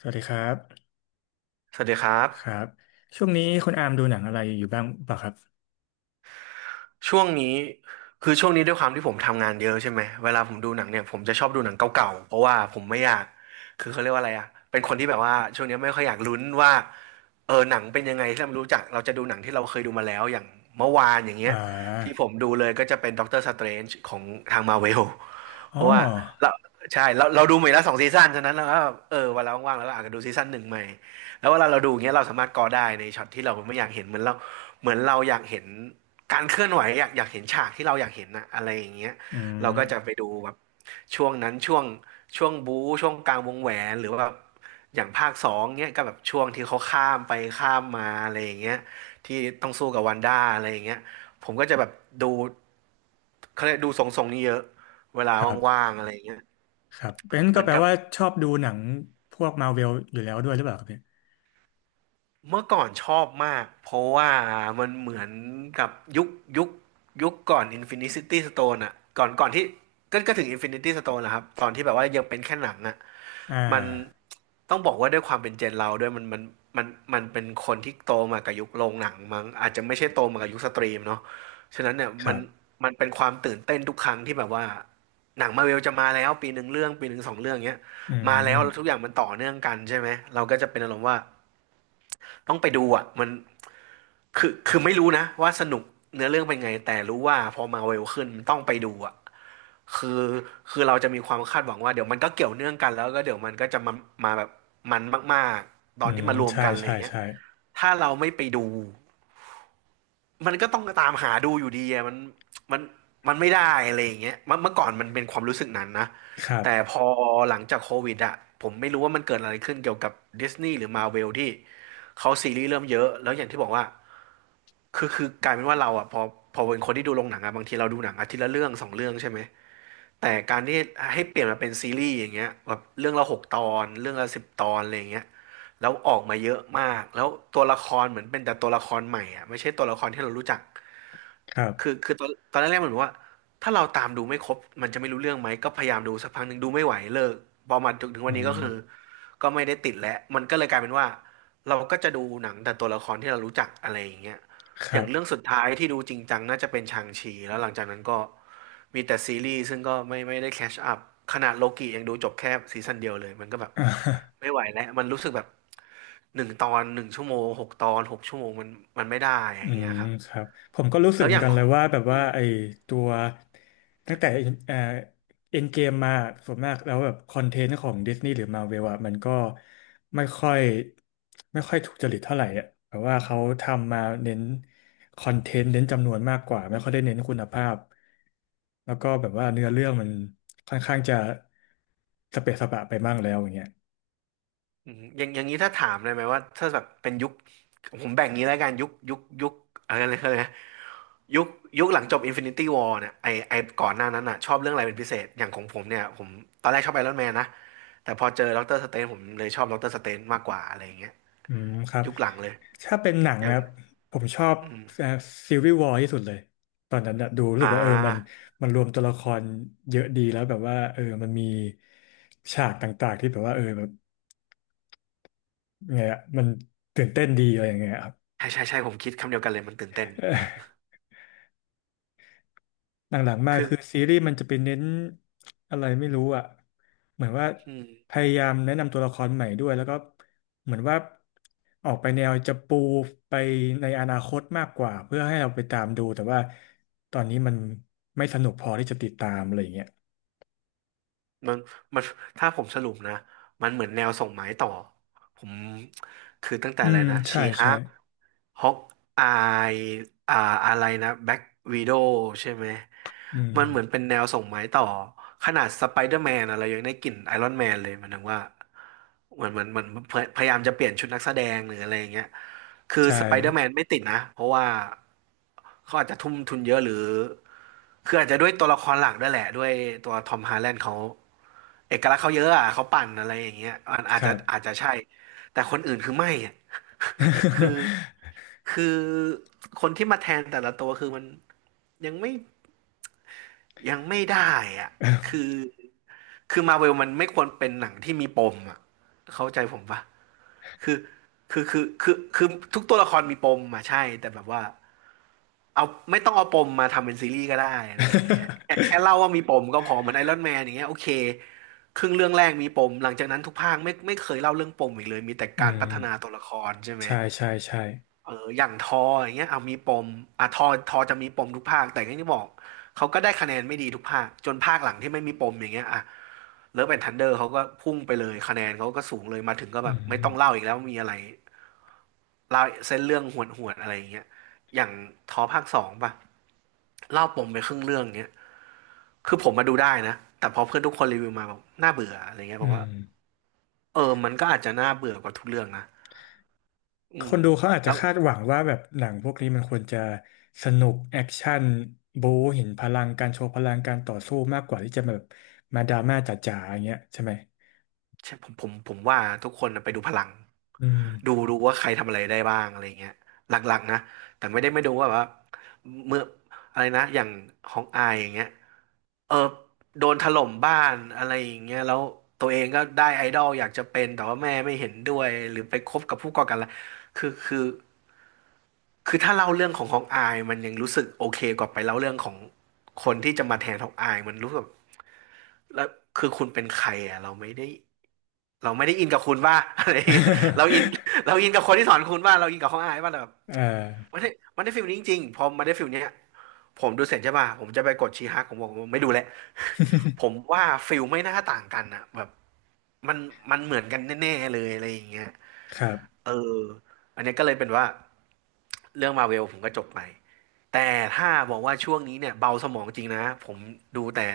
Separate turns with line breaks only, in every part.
สวัสดีครับ
สวัสดีครับ
ครับช่วงนี้คุณอามดูหนังอะไรอยู่บ้างเปล่าครับ
ช่วงนี้คือช่วงนี้ด้วยความที่ผมทำงานเยอะใช่ไหมเวลาผมดูหนังเนี่ยผมจะชอบดูหนังเก่าๆเพราะว่าผมไม่อยากคือเขาเรียกว่าอะไรอะเป็นคนที่แบบว่าช่วงนี้ไม่ค่อยอยากลุ้นว่าหนังเป็นยังไงที่เราไม่รู้จักเราจะดูหนังที่เราเคยดูมาแล้วอย่างเมื่อวานอย่างเงี้ย
อ่า
ที่ผมดูเลยก็จะเป็นด็อกเตอร์สเตรนจ์ของทางมาเวล
อ๋
เพ
อ
ราะว่าเราเราดูมาแล้ว2 ซีซั่นฉะนั้นเราก็เวันเราว่างๆแล้วเราอาจจะดูซีซั่นหนึ่งใหม่แล้วเวลาเราดูอย่างเงี้ยเราสามารถกอได้ในช็อตที่เราไม่อยากเห็นเหมือนเราอยากเห็นการเคลื่อนไหวอยากเห็นฉากที่เราอยากเห็นนะอะไรอย่างเงี้ย
อื
เราก็จะไป
ม
ดูแบบช่วงนั้นช่วงบู๊ช่วงกลางวงแหวนหรือว่าแบบอย่างภาคสองเงี้ยก็แบบช่วงที่เขาข้ามไปข้ามมาอะไรอย่างเงี้ยที่ต้องสู้กับวันด้าอะไรอย่างเงี้ยผมก็จะแบบดู เขาเลยกดูทรงๆนี้เยอะเวลา
ครับ
ว่างๆอะไรเงี้ย
ครับเป็น
เห
ก็
มือน
แปล
กับ
ว่าชอบดูหนังพวกมาร v เวลอยู่แล้วด้วยหรือเปล่าครับเนี่ย
เมื่อก่อนชอบมากเพราะว่ามันเหมือนกับยุคยุคยุคก่อน Infinity Stone อะก่อนที่ก็ถึง Infinity Stone นะครับตอนที่แบบว่ายังเป็นแค่หนังอะ
อ่
มัน
า
ต้องบอกว่าด้วยความเป็นเจนเราด้วยมันมันเป็นคนที่โตมากับยุคโรงหนังมั้งอาจจะไม่ใช่โตมากับยุคสตรีมเนาะฉะนั้นเนี่ย
ค
มัน
รับ
มันเป็นความตื่นเต้นทุกครั้งที่แบบว่าหนังมาเวลจะมาแล้วปีหนึ่งเรื่องปีหนึ่งสองเรื่องเงี้ย
อื
มาแล้วแล้วทุกอ
ม
ย่างมันต่อเนื่องกันใช่ไหมเราก็จะเป็นอารมณ์ว่าต้องไปดูอ่ะมันคือไม่รู้นะว่าสนุกเนื้อเรื่องเป็นไงแต่รู้ว่าพอมาเวลขึ้นมันต้องไปดูอ่ะ คือคือเราจะมีความคาดหวังว่าเดี๋ยวมันก็เกี่ยวเนื่องกันแล้วก็เดี๋ยวมันก็จะมาแบบมันมากๆตอ
อื
นที่
ม
มารวม
ใช่
กันอะไรอ
ใช่
ย่างเงี้ย
ใช่
ถ้าเราไม่ไปดูมันก็ต้องตามหาดูอยู่ดีอะมันมันไม่ได้อะไรอย่างเงี้ยเมื่อก่อนมันเป็นความรู้สึกนั้นนะ
ครั
แต่พ
บ
อหลังจากโควิดอะผมไม่รู้ว่ามันเกิดอะไรขึ้นเกี่ยวกับดิสนีย์หรือมาเวลที่เขาซีรีส์เริ่มเยอะแล้วอย่างที่บอกว่าคือกลายเป็นว่าเราอะพอเป็นคนที่ดูโรงหนังอะบางทีเราดูหนังอาทิตย์ละเรื่องสองเรื่องใช่ไหม แต่การที่ให้เปลี่ยนมาเป็นซีรีส์อย่างเงี้ยแบบเรื่องละหกตอนเรื่องละ10 ตอนอะไรอย่างเงี้ยแล้วออกมาเยอะมากแล้วตัวละครเหมือนเป็นแต่ตัวละครใหม่อ่ะไม่ใช่ตัวละครที่เรารู้จัก
ครั
คือ
บ
คือตอนแรกๆเหมือนว่าถ้าเราตามดูไม่ครบมันจะไม่รู้เรื่องไหมก็พยายามดูสักพักหนึ่งดูไม่ไหวเลิกพอมาถึงวัน
อื
นี้ก็
ม
คือก็ไม่ได้ติดแล้วมันก็เลยกลายเป็นว่าเราก็จะดูหนังแต่ตัวละครที่เรารู้จักอะไรอย่างเงี้ย
ค
อ
รั
ย่างเรื่อง
บ
สุดท้ายที่ดูจริงจังน่าจะเป็นชางชีแล้วหลังจากนั้นก็มีแต่ซีรีส์ซึ่งก็ไม่ได้แคชอัพขนาดโลกิยังดูจบแค่ซีซั่นเดียวเลยมันก็แบบ
อ่า
ไม่ไหวแล้วมันรู้สึกแบบหนึ่งตอนหนึ่งชั่วโมงหกตอน6 ชั่วโมงมันไม่ได้อ
อื
ย่างเงี้ย
ม
ครับ
ครับผมก็รู้สึก
แล้ว
เห
อ
มือน
ย่าง
กัน
ข
เล
อ
ย
ง
ว่าแบบว่าไอ้ตัวตั้งแต่เอ่อเอ็นเกมมาส่วนมากแล้วแบบคอนเทนต์ของดิสนีย์หรือมาเวลอะมันก็ไม่ค่อยไม่ค่อยถูกจริตเท่าไหร่อ่ะแบบว่าเขาทำมาเน้นคอนเทนต์เน้นจำนวนมากกว่าไม่ค่อยได้เน้นคุณภาพแล้วก็แบบว่าเนื้อเรื่องมันค่อนข้างจะสเปะสปะไปบ้างแล้วอย่างเงี้ย
อย่างนี้ถ้าถามเลยไหมว่าถ้าแบบเป็นยุคผมแบ่งงี้แล้วกันยุคยุคยุคอะไรนะอะไรนะยุคยุคหลังจบ Infinity War เนี่ยไอไอก่อนหน้านั้นอ่ะชอบเรื่องอะไรเป็นพิเศษอย่างของผมเนี่ยผมตอนแรกชอบไอรอนแมนนะแต่พอเจอด็อกเตอร์สเตนผมเลยชอบด็อกเตอร์สเตนมากกว่าอะไรอย่างเงี้ย
อืมครับ
ยุคหลังเลย
ถ้าเป็นหนัง
อย่า
นะ
ง
ครับผมชอบ
อืม
ซีรีส์วอร์ที่สุดเลยตอนนั้นน่ะดูรู้
อ่
สึกว่าเออมัน
า
มันรวมตัวละครเยอะดีแล้วแบบว่าเออมันมีฉากต่างๆที่แบบว่าเออแบบไงอะมันตื่นเต้นดีอะไรอย่างเงี้ยครับ
ใช่ใช่ใช่ผมคิดคำเดียวกันเลยมันตื่นเต้น
หลังๆมา
คือ
คือซีรีส์มันจะไปเน้นอะไรไม่รู้อ่ะเหมือนว่า
อื
พ
ม
ยายามแนะนำตัวละครใหม่ด้วยแล้วก็เหมือนว่าออกไปแนวจะปูไปในอนาคตมากกว่าเพื่อให้เราไปตามดูแต่ว่าตอนนี้มันไม่สนุกพอที่จะติดตามอะไรอย่างเงี้ย
มันมันถ้าผมสรุปนะมันเหมือนแนวส่งไม้ต่อผมคือตั้งแต่
อื
อะไร
ม
นะ
ใช่
ชีฮั
ใช่
ฮอกอายอ่าอะไรนะแบ็กวีโดใช่ไหม
อืม
มันเหมือนเป็นแนวส่งไม้ต่อขนาดสไปเดอร์แมนอะเรายังได้กลิ่นไอรอนแมนเลยหมันถึงว่าเหมือนพยายามจะเปลี่ยนชุดนักแสดงหรืออะไรอย่างเงี้ยคือ
ใช่
สไปเดอร์แมนไม่ติดนะเพราะว่าเขาอาจจะทุ่มทุนเยอะหรือคืออาจจะด้วยตัวละครหลักด้วยแหละด้วยตัวทอมฮาร์แลนด์เขาเอกลักษณ์เขาเยอะอ่ะเขาปั่นอะไรอย่างเงี้ยอันอา
ค
จจะ
รับ
อาจจะใช่แต่คนอื่นคือไม่อะ คือคือคนที่มาแทนแต่ละตัวคือมันยังไม่ยังไม่ได้อ่ะคือคือมาเวลมันไม่ควรเป็นหนังที่มีปมอ่ะเข้าใจผมปะคือคือทุกตัวละครมีปมอ่ะใช่แต่แบบว่าเอาไม่ต้องเอาปมมาทำเป็นซีรีส์ก็ได้อะไรอย่างเงี้ยแค่เล่าว่ามีปมก็พอเหมือนไอรอนแมนอย่างเงี้ยโอเคครึ่งเรื่องแรกมีปมหลังจากนั้นทุกภาคไม่เคยเล่าเรื่องปมอีกเลยมีแต่
อื
การพัฒนา
ม
ตัวละครใช่ไหม
ใช่ใช่ใช่
เอออย่างทออย่างเงี้ยเอามีปมอ่ะทอจะมีปมทุกภาคแต่อย่างที่บอกเขาก็ได้คะแนนไม่ดีทุกภาคจนภาคหลังที่ไม่มีปมอย่างเงี้ยอ่ะเลิฟแอนทันเดอร์เขาก็พุ่งไปเลยคะแนนเขาก็สูงเลยมาถึงก็
อื
แบบไม่ต้องเล่า
ม
อีกแล้วมีอะไรเล่าเส้นเรื่องหวดๆอะไรอย่างเงี้ยอย่างทอภาคสองป่ะเล่าปมไปครึ่งเรื่องเงี้ยคือผมมาดูได้นะแต่พอเพื่อนทุกคนรีวิวมาบอกน่าเบื่ออะไรเงี้ย
อื
ผม
ม
ว่าเออมันก็อาจจะน่าเบื่อกว่าทุกเรื่องนะอื
ค
ม
นดูเขาอาจ
แล้
จะ
ว
คาดหวังว่าแบบหนังพวกนี้มันควรจะสนุกแอคชั่นบู๊เห็นพลังการโชว์พลังการต่อสู้มากกว่าที่จะแบบมาดราม่าจ๋าๆอย่างเงี้ยใช่ไหม
ใช่ผมว่าทุกคนน่ะไปดูพลัง
อืม
ดูว่าใครทำอะไรได้บ้างอะไรเงี้ยหลักๆนะแต่ไม่ได้ไม่ดูว่าแบบว่าเมื่ออะไรนะอย่างของอายอย่างเงี้ยเออโดนถล่มบ้านอะไรอย่างเงี้ยแล้วตัวเองก็ได้ไอดอลอยากจะเป็นแต่ว่าแม่ไม่เห็นด้วยหรือไปคบกับผู้ก่อการร้ายคือคือถ้าเล่าเรื่องของของอายมันยังรู้สึกโอเคกว่าไปเล่าเรื่องของคนที่จะมาแทนของอายมันรู้สึกแล้วคือคุณเป็นใครอ่ะเราไม่ได้เราไม่ได้อินกับคุณว่า อะไรอย่างเงี้ยเราอิน เราอินกับคนที่สอนคุณว่าเราอินกับของอายว่าแบบ
เอ่อ
มันได้มันได้ฟิลนี้จริงๆพอมันได้ฟิลเนี้ยผมดูเสร็จใช่ป่ะผมจะไปกดชีฮักผมบอกผมไม่ดูแล้ว ผมว่าฟิลไม่น่าต่างกันอะแบบมันมันเหมือนกันแน่ๆเลยอะไรอย่างเงี้ย
ครับ
เอออันเนี้ยก็เลยเป็นว่าเรื่องมาเวลผมก็จบไปแต่ถ้าบอกว่าช่วงนี้เนี่ยเบาสมองจริงนะผมดูแต่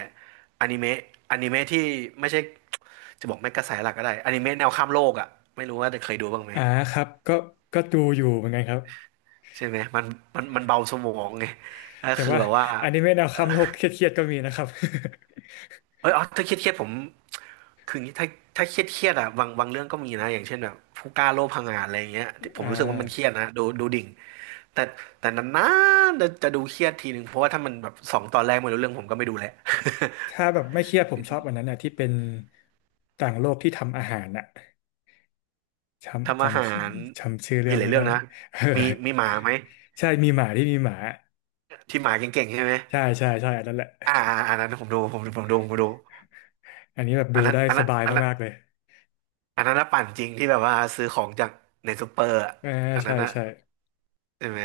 อนิเมะอนิเมะที่ไม่ใช่จะบอกไม่กระแสหลักก็ได้อนิเมะแนวข้ามโลกอะไม่รู้ว่าเคยดูบ้างไหม
อ่าครับก็ดูอยู่เหมือนกันครับ
ใช่ไหมมันเบาสมองไงก็
แต่
คือ
ว่า
แบบว่า
อันนี้ไม่แนวคำโลกเครียดๆก็มีนะครับ
เอยอ๋อถ้าเครียดผมคืออย่างงี้ถ้าเครียดอะบางเรื่องก็มีนะอย่างเช่นแบบผู้กล้าโลภพังงาดอะไรอย่างเงี้ยที่ ผม
อ่า
รู้สึกว่ามันเครียดนะดูดิ่งแต่แต่นๆจะดูเครียดทีหนึ่งเพราะว่าถ้ามันแบบสองตอนแรกไม่รู้เรื่องผมก็ไม่ดูแหละ
ถ้าแบบไม่เครียดผมชอบอันนั้นนะที่เป็นต่างโลกที่ทำอาหารน่ะ จำจ
ทำอาหาร
จำชื่อเรื่
มี
อง
หลาย
ไม่
เรื่อ
ได้
งนะมีหมาไหม
ใช่มีหมาที่มีหมา
ที่หมาเก่งๆใช่ไหม
ใช่ใช่ใช่อันนั้นแหละ
อันนั้นผมดู
อันนี้แบบ
อั
ดู
นนั้น
ได้
อัน
ส
นั้น
บาย
อันนั้น
มากๆเลย
อันนั้นน่ะปั่นจริงที่แบบว่าซื้อของจากในซูเปอร์อะ
อ่า
อัน
ใช่
นั้นนะ
ใช่
ใช่ไหม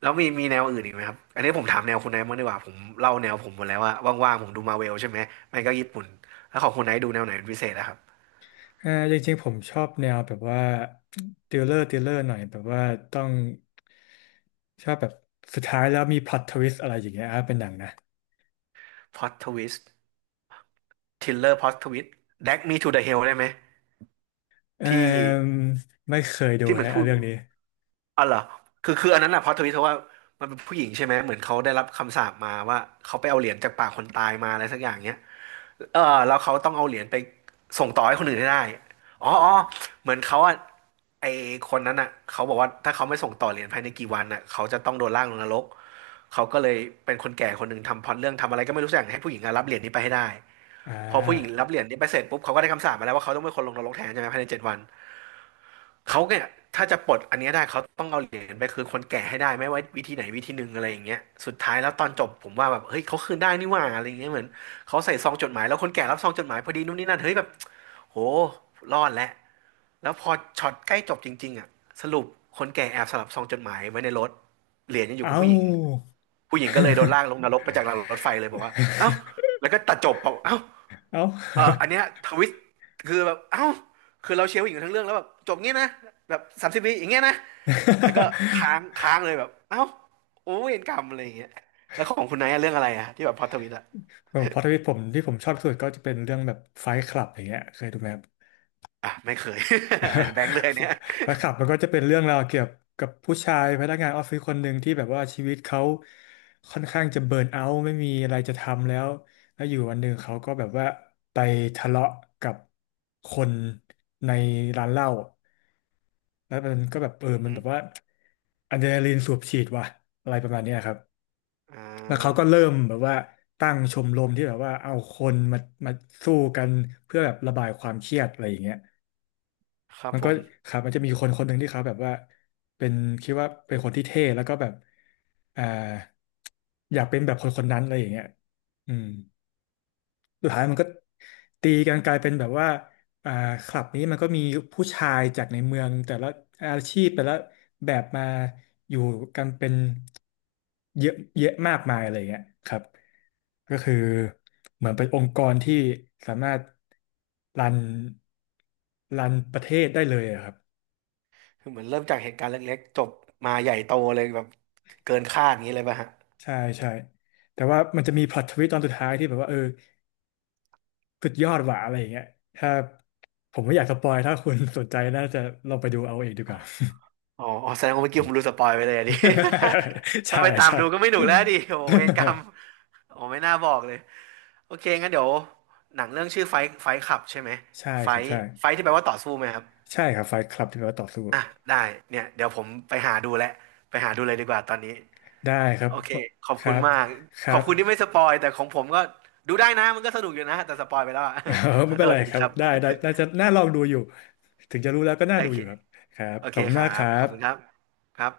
แล้วมีแนวอื่นอีกไหมครับ อันนี้ผมถามแนวคุณไนท์บ้างดีกว่าผมเล่าแนวผมหมดแล้วว่าว่างๆผมดูมาเวลใช่ไหม ไม่ก็ญี่ปุ่น แล้วของคุณไนท์ดูแนวไหนเป็นพิเศษนะครับ
อ่าจริงๆผมชอบแนวแบบว่าติลเลอร์หน่อยแบบว่าต้องชอบแบบสุดท้ายแล้วมีพล็อตทวิสอะไรอย่างเงี้ยอ่ะเป็นหนังนะ
พล็อตทวิสต์ทิลเลอร์พล็อตทวิสต์แดกมีทูเดอะเฮลได้ไหม
เอ
ที่
อไม่เคยดู
ที่เหมือน
ฮะอ่ะ
ผู้
เรื่องนี้
อ๋อเหรอคืออันนั้นอะพล็อตทวิสต์เพราะว่ามันเป็นผู้หญิงใช่ไหม เหมือนเขาได้รับคำสาปมาว่าเขาไปเอาเหรียญจากปากคนตายมาอะไรสักอย่างเนี้ย เออแล้วเขาต้องเอาเหรียญไปส่งต่อให้คนอื่นให้ได้อ๋ออ๋อเหมือนเขาอ่ะไอคนนั้นอ่ะเขาบอกว่าถ้าเขาไม่ส่งต่อเหรียญภายในกี่วันอ่ะเขาจะต้องโดนล่างลงนรกเขาก็เลยเป็นคนแก่คนหนึ่งทำพล็อตเรื่องทำอะไรก็ไม่รู้สักอย่างให้ผู้หญิงอะรับเหรียญนี้ไปให้ได้
อ่
พอผู้หญิง
า
รับเหรียญนี้ไปเสร็จปุ๊บเขาก็ได้คำสาปมาแล้วว่าเขาต้องเป็นคนลงนรกแทนใช่ไหมภายใน7 วัน เขาเนี่ยถ้าจะปลดอันเนี้ยได้เขาต้องเอาเหรียญไปคืนคนแก่ให้ได้ไม่ว่าวิธีไหนวิธีหนึ่งอะไรอย่างเงี้ยสุดท้ายแล้วตอนจบผมว่าแบบเฮ้ยเขาคืนได้นี่หว่าอะไรอย่างเงี้ยเหมือนเขาใส่ซองจดหมายแล้วคนแก่รับซองจดหมายพอดีนู่นนี่นั่นเฮ้ยแบบโหรอดแล้วแล้วพอช็อตใกล้จบจริงๆอ่ะสรุปคนแก่แอบสลับซองจดหมายไว้ในรถเหรียญยังอยู่กับ
เอ้า
ผู้หญิงผู้หญิงก็เลยโดนลากลงนรกไปจากรางรถไฟเลยบอกว่าเอ้า แล้วก็ตัดจบบอกเอ้า
เอ้า
เอออันเนี้ยทวิสต์คือแบบเอ้าคือเราเชียร์ผู้หญิงทั้งเรื่องแล้วแบบจบงี้นะแบบ30 วิอย่างเงี้ยนะ แล้วก็ค้าง ค้างเลยแบบเอ้าโอ้เวรกรรมอะไรอย่างเงี้ยแล้วของคุณไนท์อะเรื่องอะไรอะที่แบบพล็อตทวิสต์อะ
ผมพล็อตทวิสผมที่ผมชอบที่สุดก็จะเป็นเรื่องแบบไฟท์คลับอย่างเงี้ยเคยดูไหม
อ่ะไม่เคย แบงค์เลยเนี่ย
แฟนคลับมันก็จะเป็นเรื่องราวเกี่ยวกับผู้ชายพนักงานออฟฟิศคนหนึ่งที่แบบว่าชีวิตเขาค่อนข้างจะเบิร์นเอาท์ไม่มีอะไรจะทำแล้วแล้วอยู่วันหนึ่งเขาก็แบบว่าไปทะเลาะกับคนในร้านเหล้าแล้วมันก็แบบเออ
อือ
มัน
หื
แบ
อ
บว่าอะดรีนาลีนสูบฉีดว่ะอะไรประมาณเนี้ยครับ
อ่
แล้วเขาก็
า
เริ่มแบบว่าตั้งชมรมที่แบบว่าเอาคนมาสู้กันเพื่อแบบระบายความเครียดอะไรอย่างเงี้ย
ครับ
มัน
ผ
ก็
ม
ครับมันจะมีคนคนหนึ่งที่เขาแบบว่าเป็นคิดว่าเป็นคนที่เท่แล้วก็แบบอ่าอยากเป็นแบบคนคนนั้นอะไรอย่างเงี้ยอืมสุดท้ายมันก็ตีกันกลายเป็นแบบว่าอ่าคลับนี้มันก็มีผู้ชายจากในเมืองแต่ละอาชีพแต่ละแบบมาอยู่กันเป็นเยอะเยอะมากมายอะไรอย่างเงี้ยครับก็คือเหมือนเป็นองค์กรที่สามารถรันรันประเทศได้เลยอะครับ
คือเหมือนเริ่มจากเหตุการณ์เล็กๆจบมาใหญ่โตเลยแบบเกินคาดอย่างนี้เลยป่ะฮะ
ใช่ใช่แต่ว่ามันจะ
อ
มีพ
ม
ล็อตทวิตตอนสุดท้ายที่แบบว่าเออสุดยอดหวาอะไรอย่างเงี้ยถ้าผมไม่อยากสปอยถ้าคุณสนใจน่าจะลองไปดูเอาเองดีกว่า
อ๋ออ๋อแสดงว่าเมื่อกี้ผมดูสปอยไปเลยอะดิ ถ้า
ใช่
ไปตาม
ใช่
ดูก็ไม่หนุกแล้วดิโอ้เวรกรรม โอ้ไม่น่าบอกเลยโอเคงั้นเดี๋ยวหนังเรื่องชื่อไฟท์ไฟท์ับใช่ไหม
ใช่ครับ
ไฟ์
ใช่
ไฟ์ที่แปลว่าต่อสู้ไหมครับ
ใช่ครับไฟท์คลับที่แปลว่าต่อสู้
อ่ะได้เนี่ยเดี๋ยวผมไปหาดูแลไปหาดูเลยดีกว่าตอนนี้
ได้ครั
โอ
บ
เคขอบ
ค
คุ
รั
ณ
บ
มาก
ค
ข
รั
อบ
บ
คุณที่ไม่สปอยแต่ของผมก็ดูได้นะมันก็สนุกอยู่นะแต่สปอยไปแล้วอะ
เออ
ข
ไม่
อโท
เป็น
ษ
ไร
ที
ครั
ค
บ
รับ
ได้ได้น่าจะน่าลองดูอยู่ถึงจะรู้แล้วก็น่า
โอ
ดู
เค
อยู่ครับครับ
โอ
ขอ
เค
บคุณ
ครั
มากค
บ
รั
ขอบคุณครับ
บ
ครับ